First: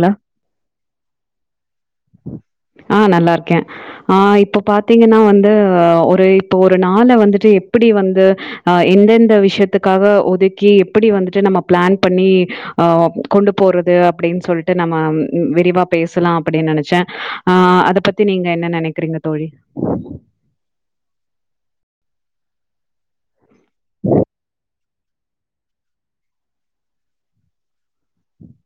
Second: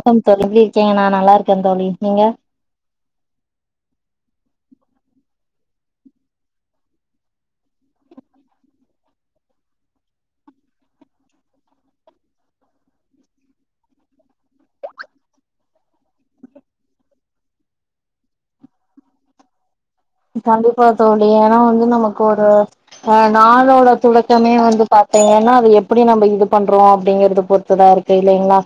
ங்களா தேழி எப்டி இருக்கீங்க நா நல்லா இருக்கே தோழி நீங்க ஆ நல்லா இருக்கே ஆ இப்ப பாத்தீங்கனா வந்து ஒரு இப்ப ஒரு நாள வந்துட்டு எப்டி வந்து அ எந்தெந்த விஷயத்துக்காக ஒதுக்கி எப்டி வந்துட்டு நம்ம ப்ளான் பண்ணி ஆ கொண்டு போறது அப்டின்னு சொல் ட்டு நம்ம விரிவா பேசலா அப்டின்னு நெனைச்சே ஆ அத பத்தி நீங்க என்ன நெனைக்கிறீங்க தோழி உஹ கண்டிப்பா தோழி ஏனா வந்து நமக்கு ஒரு அ நாளோட தொடக்கமே வந்து பாத்தீங்கன்னா அது எப்டி நம்ப இது பண்றோ அப்படிங்கறது பொருத்துதா இருக்கு இல்லீங்களா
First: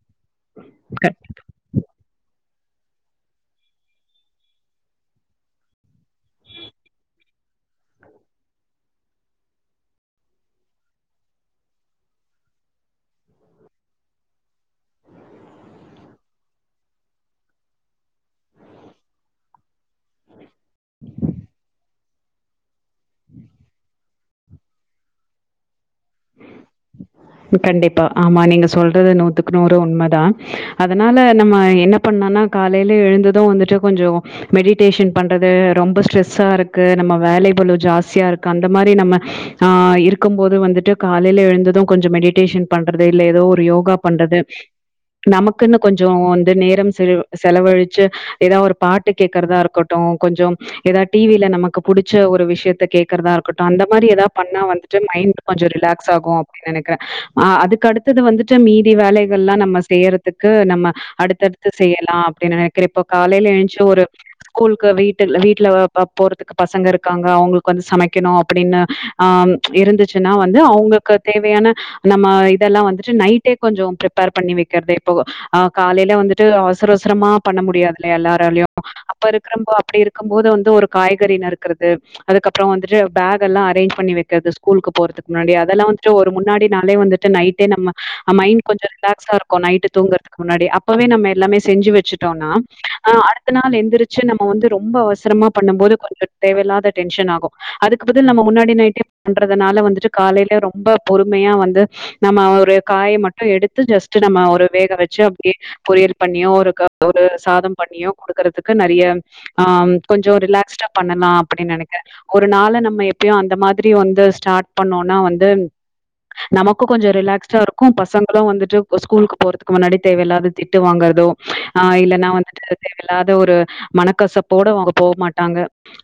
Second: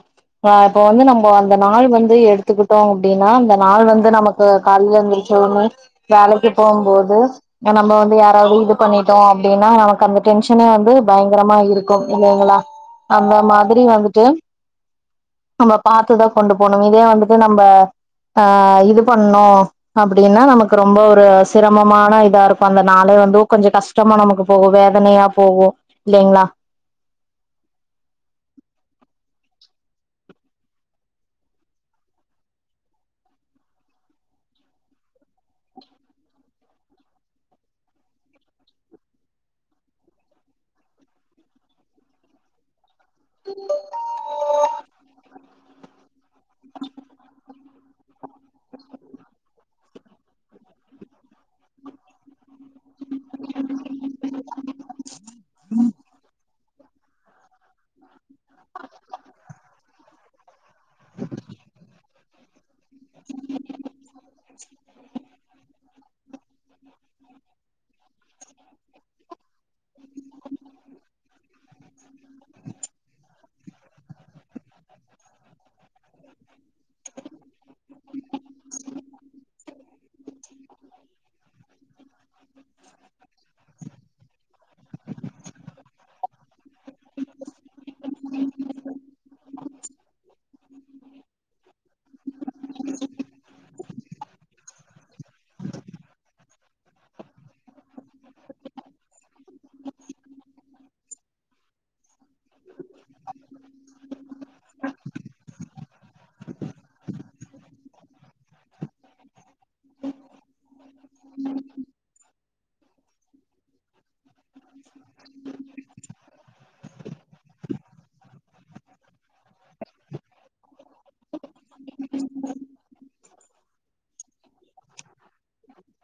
ஆ இப்ப வந்து நம்ம அந்த நாள் வந்து எடுத் துக்கிட்டோ அப்டின்னா இந்த நாள் வந்து நமக்கு காலைய இருந்துச்சோ வேலைக்கு போம்போது நம்ப வந்து யாராவது இது பண்ணிட்டோ அப்டினா நமக்கு அந்த டென்ஷனே வந்து பயங்கரமா இருக்கு இல்லைங்களா அந்த மாதிரி வந்துட்டு நம்ப பாத்துதா கொண்டு போணு இதே வந்துட்டு நம்ப ஆ இது பண்ணு அப்டினா நமக்கு ரொம்ப ஒரு சிரமம் மான இதா இருக்கு அந்த நாளே வந்து கொஞ்ச கஷ்டமா நமக்கு போகு வேதனையா போகு இல்லைங்களா கண்டிப்பா ஆமா நீங்க சொல்றது நூத்துக்கு நூறு உண்மைதா அதனால நம்ம என்ன பண்ணனா காலைல எழுந்தது வந்துட்டு கொஞ்சோ மெடிடேஷன் பண்றது ரொம்ப ஸ்ட்ரெஸ்ஸா இருக்கு நம்ம வேலை பொலவு ஜாஸ்தியா இருக்கு அந்த மாதிரி நம்ம ஆ இருக்கும் போது வந்துட்டு காலைல எழுந்ததும் கொஞ்சம் மெடிேஷன் பண்றது இல்ல ஏதோ ஒரு யோகா பண்றது நமக்குன்னு கொஞ்சோ இந்த நேரம் செல செலவழிச்சு ஏதா ஒரு பாட்டு கேக்றதா இருக்கட்டு கொஞ்சம் ஏதா டி வி ல நமக்கு புடிச்ச ஒரு விஷயத்த கே க்றதா இருக்கட்டு அந்த மாரி ஏதா பண்ணா வந்துட்டு மைண்ட் கொஞ்ச ரிலாக்ஸ் ஆகு அப்டினு நெனைக்றே அதுக்கடுத் து வந்துட்டு மீதி வேலைகள்ல்லா நம்ம செய்யறதுக்கு நம்ம அடுத்தடுத்து செய்யலா அப்படின்னு ந இப்ப காலைல எழுச்சு ஒரு கூல் வீட்டு வீட்ல போறதுக்கு பசங்க இருக்காங்க அவங்ளுக்கு வந்து சமைக்கணு அப்டின்னு ஆ இருந்துச்சுனா வந்து அவங்க தேவையான நம்ம இதெல்லா வந்துட்டு நைட்டே கொஞ்ச ப்ரிப்பேர் பண்ணி வைக்கறது இப்போ ஆ காலைல வந்துட்டு அவசர அவசரமா பண்ண முடியாதுல்ல எல்லாராலயு அப்ப இருக்கிறப்போ அப்டி இருக்கும் போது வந்து ஒரு காய்கறி நருக்கறது அதுக்கப்புறோ வந்துட்டு பேக் எல்லா அரேஞ்ச் பண்ணி வைக்கற்து ஸ்கூலுக்கு போறதுக்கு முன்னாடி அதெல்லா வந்து ஒரு முன்னாடி நாளே வந்துட்டு நைட்டே நம்ம அ மைண்ட் கொஞ்ச ரிலாக்ஸா இருக்கு நைட்டு் தூங்கற துக் முன்னாடி அப்பவே நம்ம எல்லாமே செஞ்சி வச்சிட்டோனா அ அடுத்த நாள் எந்திரி ச்ச நம்ம வந்து ரொம்ப அவசரமா பண்ண போது கொஞ்ச தேவல்லாத டென்ஷன் ஆகு அதுக்கு பதில் நம்ம முன்னாடி நைட்டே பண்றதுனால வந்துட்டு காலைல ரொம்ப பொறுமையா வந்து நம்ம ஒரு காய மட்டு எடுத்து ஜஸ்ட் நம்ம ஒரு வேக வச்சு அப்டியே பொறியல் பண்ணியோ ஒரு க ஒரு சாதம் பண்ணியோ குடுக்கறதுக்கு நெறைய ஆ ம் கொஞ்ச ரிலாக்ஸ்டா பண்ணலா அப்டின் நெனைக்கற ஒரு நாள நம்ம எப்பயு அந்த மாதிரி வந்து ஸ்டாட் பண்ணோனா வந்து நமக்கு கொஞ்ச ரிலாக்ஸ்டா இருக் க்கு பசங்களு வந்துட்டு ஸ்கூலுக்கு போறதுக் கு முன்னாடி தேவையில்லாத திட்டு வாங்கறதோ ஆ இல்லனா வந்துட்டு தேவையில்லாத ஒரு மனக்கசப்போட அவுங்க போ மாட்டாங்க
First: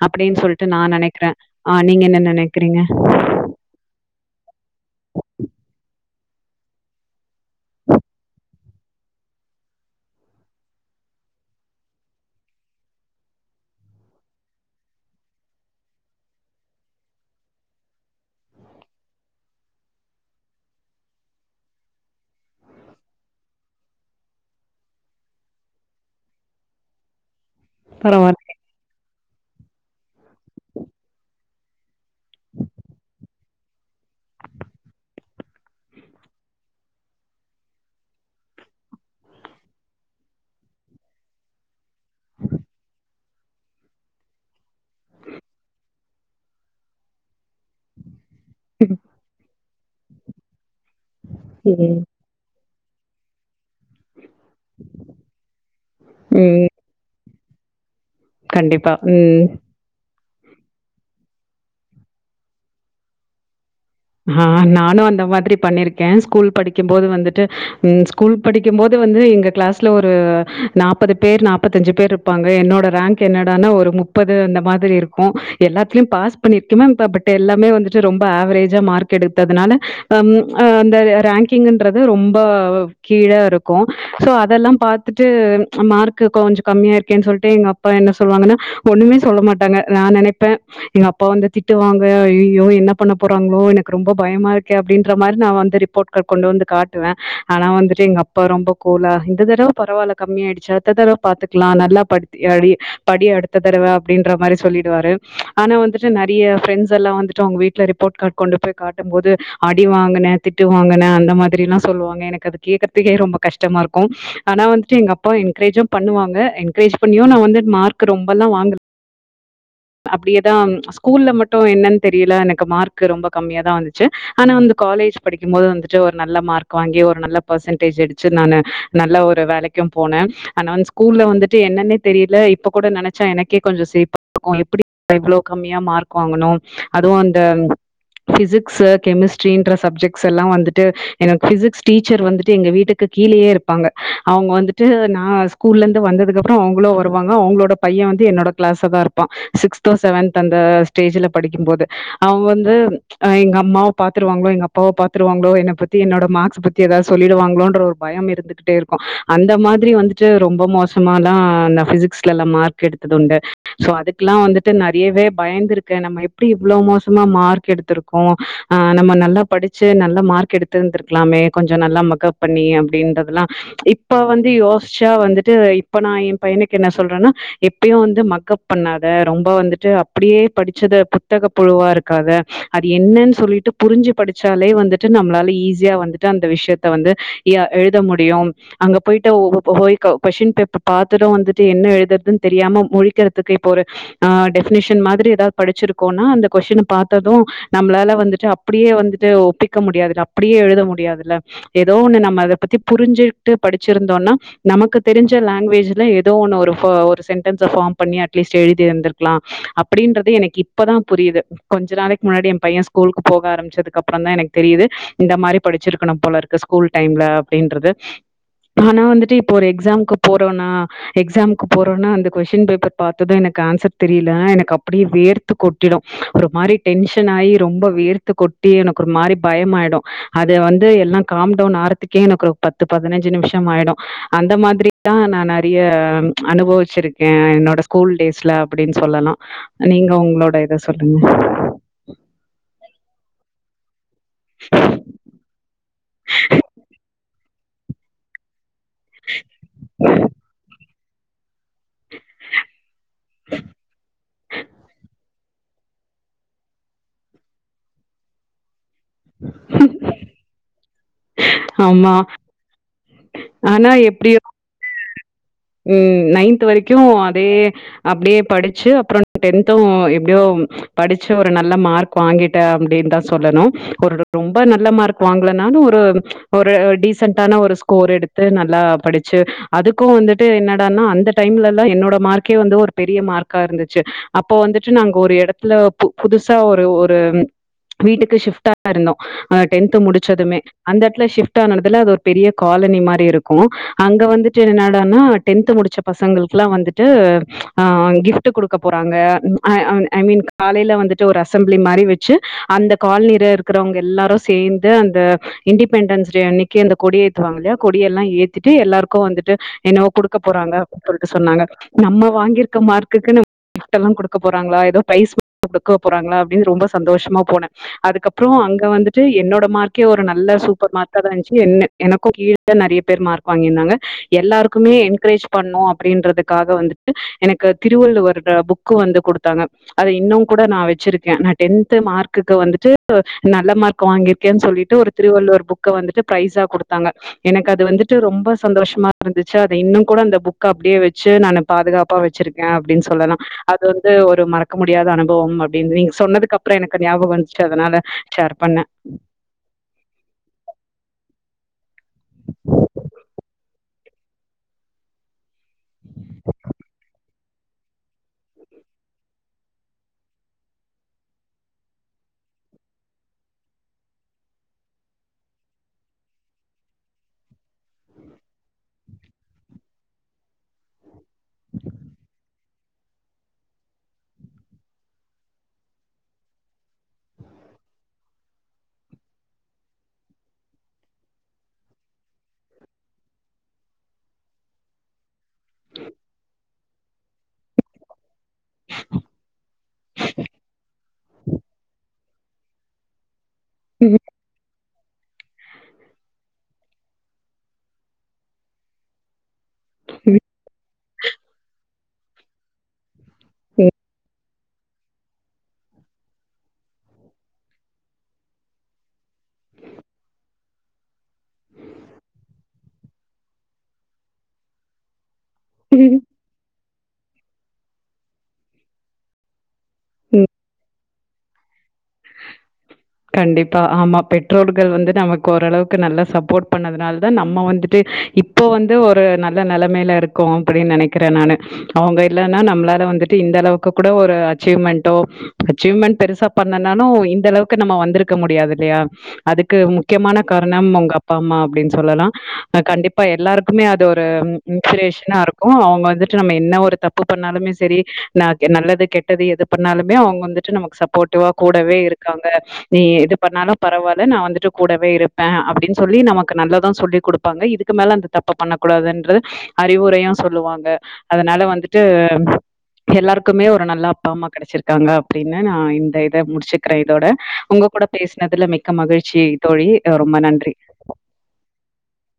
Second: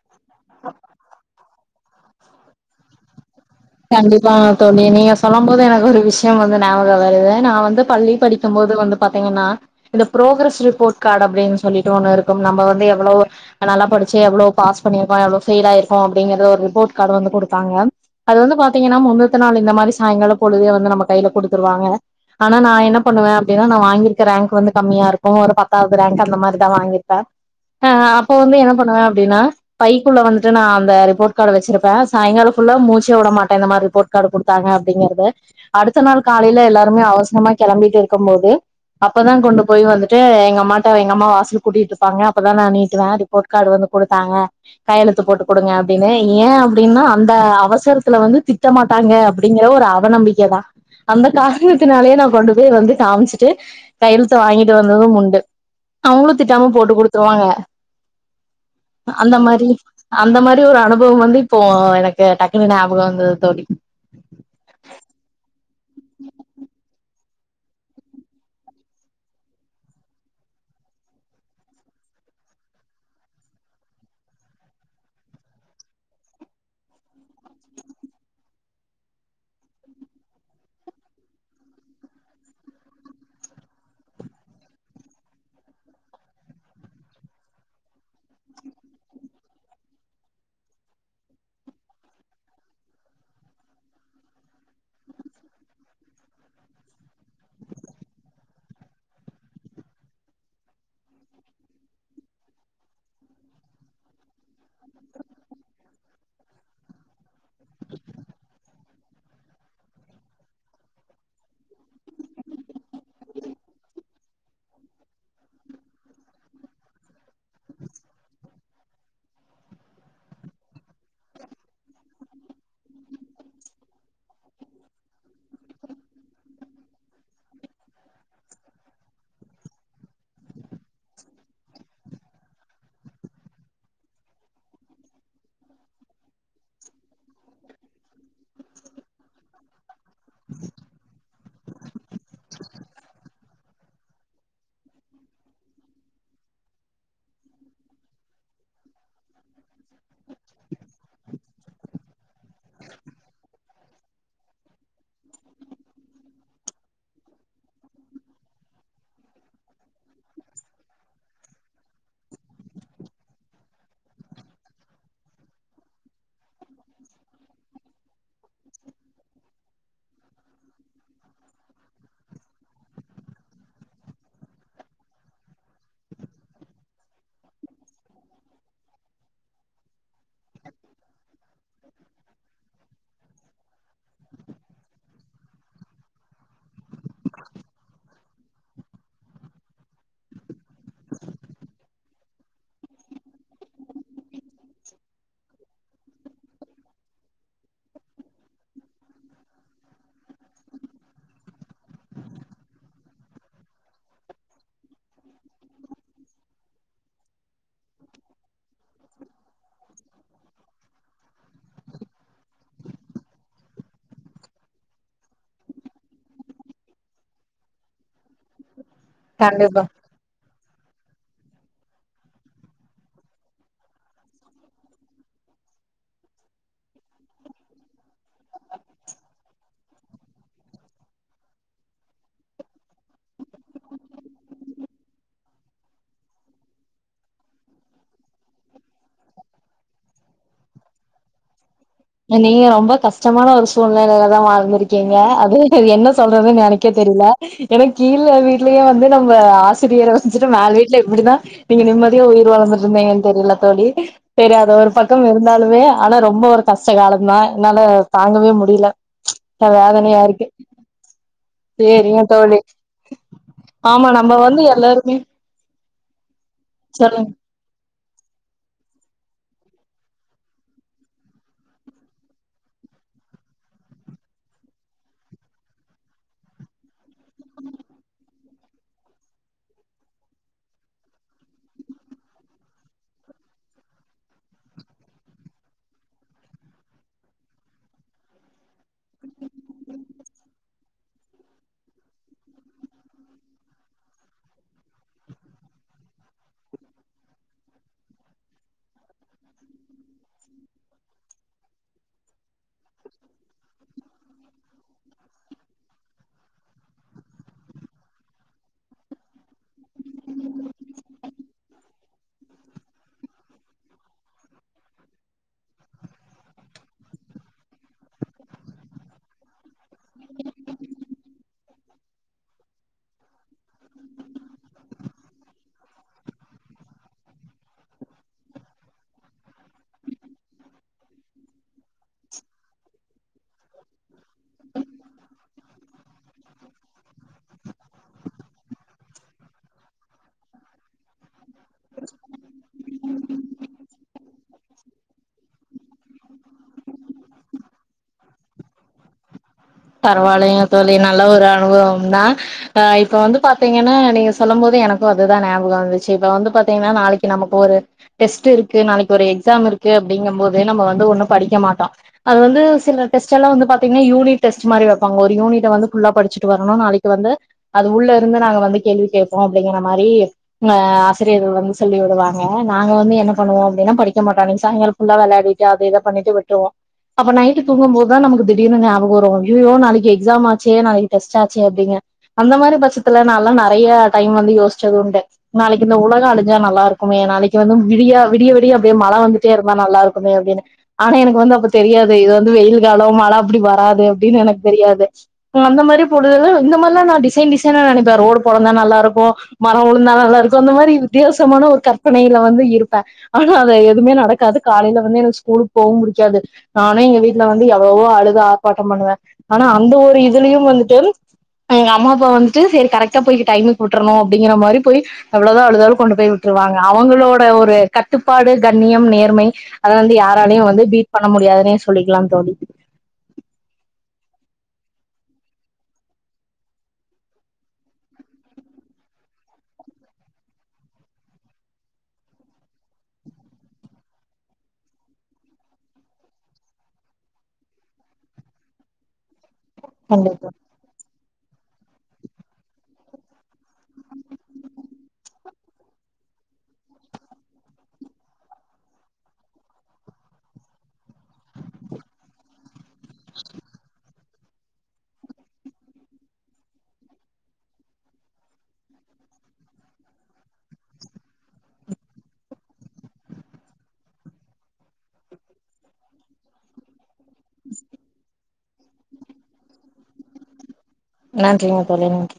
அப்டின் சொல்ட்டு நா நெனைக்ற ஆ நீங்க என்ன நெனைக்றீங்க கண்டிப்பா தோழி நீங்க சொல்லு போது எனக்கு ஒரு விஷிய வந்து ஞாபக வருது நா வந்து பள்ளி படிக்கு போது வந்து பாத்தீங்கன்னா இந்த புரோக்ரஸ் ரிப்போட் காட் அப்டின் சொல்லிட்டு ஒண்ணு இருக்கும் நம்ப வந்து எவ்வளோ நல்லா படிச்சி எவ்ளோ பாஸ் பண்ணிருக்கோ எவ்ளோ ஃபெயில் ஆயிருகோ அப்டிங்கிறத ஒரு ரிப்போட் காடு வந்து குடுத்தாங்க அது வந்து பாத்தீங்கனா முன்னுத்து நாள் இந்த மாரி சாயங்கால பொழுதே வந்து நம்ம கைல குடுத்துருவாங்க ஆனா நா என்ன பண்ணுவே அப்டினா நா வாங்கிருக்க ரேங்க் வந்து கம்மியா இருக்கு ஒரு பத்தாவது ரேங்க் அந்த மாரிதா வாங்கிருப்பே ஆ அப்போ பரவால்ல வந்து என்ன பண்ணுவே அப்டினா பைக்குள்ள வந்துட்டு நா அந்த ரிப்போட் காட வச்சிருப்பே சாயங்கால குள்ள மூச் சு வுடமாட்டே இந்த மாரி ரிப்போர்க் கார்டு குடுத்தாங்க அப்டிங்கிறத அடுத்த நாள் காலையில எல்லாருமே அவசரமா கெளம்பிட் இருக்கு போது அப்பதா கொண்டு போய் வந்துட்டு எங்க அம்மாட்ட எங்க அம்மா வாசல் கூட்டிட்டு இருப்பாங்க அப்பதா நா நீட்டுவே அது போட் கார்டு வந்து குடுத்தாங்க கையெழுத்து போட்டு குடுங்க அப்டினு ஏ அப்டினா அந்த அவசரத் இதுல வந்து திட்ட மாட்டாங்க அப்டிங்கிற ஒரு அவ நம்பிக்க தா அந்த ம் காரணத்தினாலேயே நா கொண்டு போய் வந்து காம்ச்சிட்டு கையெழுத்த வாங்கிட்டு வந்தது உண்டு அவுங்களு ம் திட்டாம போட்டு குடுத்துருவாங்க கண்டிப்பா அந்த ம் மாரி அந்த மாரி ஒரு அனுபவ வந்து இப்போ எனக்கு டக்குனு நியா பக வந்தது தோழி ஆ நானு அந்த மாதிரி பண்ணிருக்கே ஸ்கூல் படிக்கு போது வந்துட்டு ம் ஸ்கூல் படிக்கு போது வந்து எங்க கிளாஸ்ல ஒரு நாப்பது பேர் நாப்பத்தஞ்சி பேருப் பாங்க என்னோட ரேங்க் என்னடானா ஒரு முப்பது அந்த மாதிரி இருக்கு எல்லாத்திலியு பாஸ் பண்ண இருக்கு மேம் ப பட்டு எல்லாமே வந்துட்டு ரொம்ப ஆவரேஜ் ச மார்க் எடுத்ததுனால அம் ஆ அந்த ரேங்கிங்ன்றது ரொம்ப கீழ இருக்கு சோ அதெல்லா பாத்துட்டு மார்க்கு கொஞ்ச கம்மியா இருக்கேன் சொல்ட்டு எங்க அப்பா என்ன சொல்வாங்கனா ஒண்ணுமே சொல்ல மாட்டாங்க நா நெனைப்பே எங்க அப்பா வந்து திட்டு வாங்க ஐயையோ என்ன பண்ண போர் டங்கோ எனக்கு ரொம்ப பயமா இருக்கே அப்டின்ற மாரி நா. வந்து ரிப்போட் காட் கொண்டு வந்து காட்டுவே ஆனா வந்துட்டு எங்க அப் அப்பா ரொம்ப கூலா இந்த தரவ பரவாயில்ல கம்மியாயிடுச்சி அடுத்த தரவ பாத்துக்கலா நல்லா படுத்தி அடி படி அடுத்த தடவ அப்டின்ற மாரி சொல்லிடுவாரு ஆனா வந்துட்டு நெறைய ஃபிரண்ட்ஸ் எல்லா வந்துட்டு அவுங்க வீட்ல ரிப் போட் காட் கொண்டு போய் காட்டு போது அடி வாங்கனே திட்டு வாங்கனே அந்த மாதிரிலா சொல்லுவாங்க எனக்கு அது கேக்குறதுக்கே ரொம்ப கஷ்டமா இருக்கு ஆனா வந்துட்டு எங்க அப்பா என்கரேஜு பண்ணுவங்க என்கரேஜ் பண்ணியு நா வந்து மார்க் ரொம்பெல்லா வாங்கல அப்டியேதா ஸ்கூல்ல மட்டு என்னன் தெரியில எனக்கு மார்க் ரொம்ப கம்மிய தா வந்துச்சி ஆனா அந்த காலேஜ் படிக்கும் போது வந்துட்டு ஒரு நல்ல மார்க் வாங்கி ஒரு நல்ல பெர்சன்டேஜ் அடிச்சு நானு நல்ல ஒரு வேலைக்கு போனே ஆனா அந்த ஸ்கூல்ல வந்துட்டு என்னன்னே தெரியல இப்ப கூட நெனச்சா எனக்கே கொஞ்ச சிரிப் ஆ எப்டி இவ்ளோ கம்மியா மார்க் வாங்குனோ அதுவு அந்த ஃபிசிக்ஸு கெமிஸ்ட்ரின்ற சப்ஜெக்ட் ஸெல்லா வந்துட்டு எனக்கு ஃபிசிக்ஸ் டீச்சர் வந்துட்டு எங்க வீட்டுக்கு கீழயே இருப் பாங்க அவ்ங்க வந்துட்டு நா ஸ்கூல்ல இருந்து வந்ததுக்கு அப்றோ அவ்ங்களும் வருவாங்க அவ்ங்களோட பைய வந்து என்னோட கிளாஸ்லதா இருப் ப்பா சிக்ஸ்த்து செவன்த்து அந்த ஸ்டேஜ்ல படிக்கும்போது அவ்ங்க வந்து அ எங்க அம்மாவ பாத்துருவாங்களோ எங்க அப்பாவ பாத்துருவாங்களோ என்ன பத்தி என்னோட மார்க்ஸ் பத் தி எதாது சொல்லிடுவாங்ளோன்ற ஒரு பயம் இருந்துகிட்டே இருக்கு அந்த மாதிரி வந்துட்டு ரொம்ப மோசமாலா நா ஃபிசிக்ஸ் கெல்ல மார்க் எடுத்ததுண்டு சோ அதுக்குலா வந்துட்டு நெறையவே பயந்திருக்கே நம்ம எப்டி இவ்ளோ மோசமா மார்க் எடுத்திருக் கோ ஆ நம்ம நல்லா படிச்சு நல்ல மார்க் எடுத்திருந்திருக்கலாமே கொஞ்ச நல்லா மக்கப் பண்ணி அப்டின்றதுலா இப்ப வந்து யோசுச்சா வந்துட்டு இப்ப நா எ பையனுக்கு என்ன சொல்றனா எப்பயு வந்து மக்கப் பண்ணாத ரொம்ப வந்துட்டு அப்டியே படிச்சத புத்தக புழுவா இருக்காத அது என்னன் சொல்லிட்டு புரிஞ்சி படிச்சாலே வந்துட்டு நம்மளால ஈஸியா வந்துட்டு அந்த விஷ்யத்த வந்து யா எழுத முடியும் அங்க போயிட்டு ஒ போய் கொ கொஷ்டின் பேப்பர் பாத்தது வந்துட்டு என்ன எழுதற்துன் தெரியாம முழிக்கற த்துக்கு இப்ப ஒரு ஆ டெஃபனிஷன் மாதிரி எதாவ்து படிச்சிருக்கோனா அந்த கொஷ்டின பாத்தது நம்மளால வந்துட்டு அப்டியே வந்துட்டு ஒப்பிக்க முடியாதுல அப்டியே எழுத முடியாதுல்ல எதோ ஒன்னு நம்ம அத பத்தி புரிஞ்சுட்டு படிச்சிருந்தோனா நமக்கு தெரிஞ்ச லாங்குவேஜுல எதோ ஒன்னு ஒரு ஃபா ஒரு சென்டன்ஸா ஃபார்ம் பண்ணி அட்லீஸ்ட் எழுதிருந்துருக்கலா அப்பிடின்றது எனக்கு இப்பதா புரியுது கொஞ்ச நாளைக்கு முன்னாடி எ பைய ஸ்கூலுக்கு போக ஆரம்மிச்சதுக்கப்றந்தா எனக்கு தெரியுது இந்த மாரி படிச்சிருக்கணு போல இருக்கு ஸ்கூல் டைம்ல அப்டின்றது ஆனா வந்து து இப்ப ஒரு கண்டிப்பா எக்ஸாம்க்கு போறோனா எக்ஸாம்க்கு போறோனா அந்த கொஸ்டின் பேப்பர் பாத்தது எனக்கு ஆன்சர் தெரியலனா எனக்கு அப்டியே வேர்த்து கொட்டிடு ஒரு மாரி டென்ஷன் ஆகி ரொம்ப வேர்த் த்து கொட்டி எனக்கு ஒரு மாரி பயமாயிடு அத வந்து எல்லா காம்டவுன் ஆறத்துக்கே எனக்கு ஒரு பத்து பதினஞ்சு நிம்ஷம் ஆயிடு அந்த மாதிரிதா நா நெறைய அனுபவிச்சிருக்கே என்னோட ஸ் கூல் டேஸ்ல அப்டின் சொல்லலா நீங்க உங்களோட இத சொல்லுங்க அ நீங்க ரொம்ப கஷ்டமான ஒரு சூழ்நிலைலதா வாழ்ந்திருக்கீங்க அது அது என்ன சொல்றதுன் எனக்கே தெரியல ஏனா கீழ வீட் ட்லயே வந்து நம்ம ஆசிரியர வச்சுட்டு மேல் வீட்ல எப்டிதா நீங்க நிம்மதியா உயிர் வாழ்ந்துட்ருந்தீங்கன் தெர்ல தோழி சேரி அது ஒரு பக்கம் இருந்தாலுமே ஆனா ரொம்ப ஒரு கஷ்ட காலந்தா என்னால தாங்கவே முடியல அ வேதனையா இருக்கு ஆமா. சேரிங்க தோழி ஆனா ஆமா எப்படி நம்ப வந்து எல்லாருக்குமே ம் நைன்த்து வரைக்கு அதே அப்டியே படிச்சு அப்றோ டென்த்து எப்டியோ படிச்சு ஒரு நல்ல மார்க் வாங்கிட்டே அப்டின் தா சொல்லணு ஒரு ரொம்ப நல்ல மார்க் வாங்கலனாலு ஒரு ஒரு டீசண்டான ஒரு ஸ்கோர் எடுத்து நல்லா படிச்சு அதுக்கு வந்துட் டு என்னடானா அந்த டைம்லல்லா என்னோட மார்க்கே வந்து ஒரு பெரிய மார்க்கா இருந்துச்சு அப்போ வந்துட்டு நாங்க ஒரு எடத்துல பு புதுசா ஒரு ஒரு ம் வீட்டுக்கு ஷிஃப்டாக இருந்தோ அ டென்து முடிச்சதுமே அந்த இடத்துல ஷிஃப்ட் ஆனதுல அது ஒரு பெரிய காலனி மாரி இருக்கும் அங்க வந்துட்டு என்னடானா டென்து முடிச்ச பசங்களுக்குல்லாம் வந்துட்டு ஆ கிப்ட் குடுக்க போறாங்க அ அ ஐ மீன் காலையில வந்துட்டு ஒரு அசம்பிளிமாதிரி வச்சு அந்த காலனில இருக்கிறவங்க எல்லாரும் சேர்ந்து அந்த இண்டடிபெண்டன்ஸ் டே அன்னிக்கு அந்த கொடி ஏத்துவாங்க இல்லையா கொடிய எல்லாம் ஏத்திட்டு எல்லாருக்கும் வந்துட்டு என்னோ குடுக்க போறாங்க சொல்ட்டு சொன்னாங்க நம்ம வாங்கியிருக்க மார்க்குக்குன்னு கிஃப்டல்லாம் குடுக்க போறாங்களா ஏதோ ப்ரைஸ் குடுக்க போறாங்களா அப்டின்னு ரொம்ப சந்தோஷமா போனேன் அதுக்கப்புறம் அங்க வந்துட்டு என்னோட மார்க்கே ஒரு நல்ல சூப்பர் மார்க்கா தான் இருந்துச்சு என்ன எனக்கும் கீழே நிறைய பேர் மார்க் வாங்கி இருந்தாங்க எல்லார் க்குமே என்கரேஜ் பண்ணும் அப்டின்றதுக்காக வந்துட்டு எனக்கு திருவள்ளவர் அ புக்கு வந்து குடுத்தாங்க அத இன்னும் கூட நான் வச்சிருக்கேன் நான் டென்த் மார்க்குக்கு வந்துட்டு நல்ல மார்க் வாங்கியிருக்கேன்னு சொல்லிட்டு ஒரு திருவள்ளுவர் புக்க வந்துட்டு பிரைஸா குடுத்தாங்க எனக்கு அது வந்துட்டு ரொம்ப சந்தோஷமா இருந்துச் ச அத இன்னும் கூட அந்த புக் அப்டியே வச்சு நான் பாதுகாப்பா வச்சிருக்கேன் அப்டின்னு சொல்லலாம் அது வந்து ஒரு மறக்க முடியாத அனுபவம் அப்டின்னு நீங்க சொன்னதுக்கு அப்புறம் எனக்கு ஞாபகம் வந்துச்சு அதனால ஷார் பண்ண பரவாயில்ங்க தோழி நல்ல ஒரு அனுபவம் தான் ஆ இப்ப வந்து பாத்தீங்கன்னா நீங்க சொல்லும் போது எனக்கும் அதுதான் ஞாபகம் வந்துச்சு இப்ப வந்து பாத்தீங்கன்னா நாளைக்கு நமக்கு ஒரு டெஸ்ட் இருக்கு நாளைக்கு ஒரு எக்ஸாம் இருக்கு அப்டிங்கும் போது நம்ம வந்து ஒண்ணும் படிக்க மாட்டோம் அது வந்து சில டெஸ்ட் எல்லாம் வந்து பாத்தீங்கன்னா யூனிட் டெஸ்ட் மாரி வைப்பாங்க ஒரு யூனிட்ட வந்து புல்லா படிச்சட்டு வரணும் நாளைக்கு வந்து அது உள்ள இருந்து நாங்க வந்து கேள்வி கேட்போம் அப்டிங்கிற மாதிரி அ ஆசிரியர்கள் வந்து சொல்லி விடுவாங்க அ நாங்க வந்து என்ன பண்ணுவோம் அப்டின்னா படிக்க மாட்டோ அன்னைக்கு சாயங்கலம் புல்லா விளையாடிட்டு அத இத பண்ணிட்டு விற்றுவோம் அப்ப நைட்டு தூங்கபோதான் நமக்கு திடீர்னு நியாபக ம் வரும் அய்யய்யோ நாளைக்கு எக்ஸாம் ஆச்சே நாளைக்கு டெஸ்ட் ஆச்சே அப்டிங்க அந்த மாதிரி பட்சத்துல நான்லாம் நிறைய டைம் வந்து யோசிச்சது உண்டு நாளைக்கு இந்த உலகம் அழிஞ்சா நல்லா இருக் குமே நாளைக்கு வந்து விடியா விடிய விடிய அப்டியே மழை வந்துட்டே இருந்தா நல்லா இருக்குமே அப்டின்னு ஆனா எனக்கு வந்து அப்ப தெரியாது இது வந்து வெயில் காலம் மழை அப்டி வ அது எப்டின்னு எனக்கு தெரியாது அந்த மாதிரி பொழுத இந்த மார் ல்லா நான் டிசைன் டிசைனா நினைப்பேன் ரோடு போலந்தான் நல்லாருக்கும் மரம் விழுந்தா நல்ல இருக்கும் அந்த மாரி வித்தியாசமான ஒரு கற்பனையில வந்து இருப்பேன் ஆனா அத எதுவுமே நடக்காது காலையில வந்து எனக்கு ஸ்கூலுக்கு போகவும் புடிக்காது நானும் எங்க வீட்ல வந்து எவ்ளவோ அழுகா ஆர்பாட்டம் பண்ணுவேன் ஆனா அந்த ஒரு இதுலயும் வந்துட்டு எங்க அம்மா அப்பா வந்துட்டு சரி கரெக்டா போய்க டைமுக்கு விட்டுறணும் அப்டிங்க மாரி போய் எவ்ளோதா அழுதாலு கொண்டு போய் விட்டுருவாங்க அவங்களோட ஒரு கட்டுப்பாடு கண்ணியம் நேர்மை அத வந்து யாராலயையும் வந்து பீட் பண்ண முடியாதுன்னே சொல்லிக்கலாம் தோழி கண்டிப்பா ஆமா பெற்றோர்கள் வந்து நமக்கு ஓரளவுக்கு நல்லா சப்போர்ட் பண்ணதுனால தான் நம்ம வந்துட்டு இப் போ வந்து ஒரு நல்ல நிலைமையில இருக்கோம் அப்டின்னு நினைக்கிறேன் நானு அவங்க இல்லன்னா நம்மளால வந்துட்டு இந்த அளவுக்கு கூட ஒரு அச்சீவ்மெண்ட்டோ அச்சீவ்மெண்ட் பெருசா பண்ணேனாலும் இந்தளவ் க்கு நம்ம வந்திருக்க முடியாது இல்லையா அதுக்கு முக்கியமான கண்டிப்பா காரணம் உங்க அப் அப்பா அம்மா அப்டின்னு சொல்லலாம் கண்டிப்பா எல்லாருக்குமே அது ஒரு இன்ஸ்பிரேஷனா இரு க்கும் அவங்க வந்துட்டு நம்ம என்ன ஒரு தப்பு பண்ணாலுமே சேரி ந நல்லது கெட்டது எது பண்ணாலுமே அவங்க வந்துட்டு நமக்கு சப்போர்ட்டிவா கூடவே இருக்காங்க நீ இது பண்ணாலும் பரவாயில்ல நான் வந்துட்டு கூடவே இருப்பேன் அப்டின்னு சொல்லி நமக்கு நல்லதான் சொல்லி் கொடுப் ப்பங்க இதுக்கு மேல அந்த தப்ப பண்ணக்கூடாதுன்றது அறிவுரையு சொல்லுவாங்க அதனால வந்துட்டு எல்லாருக்குமே ஒரு நல்ல அப்பா அம்மா கெடச்சிருக்காங்க அப்டினு நா இந்த இத முடிச்சுக்கிறேன் இதோட உங்க கூட பேஸ்னதுல மிக்க மகிழ்ச்சி தோழி அ ரொம்ப நன்றி நன்றிங்க தோழி நன்றி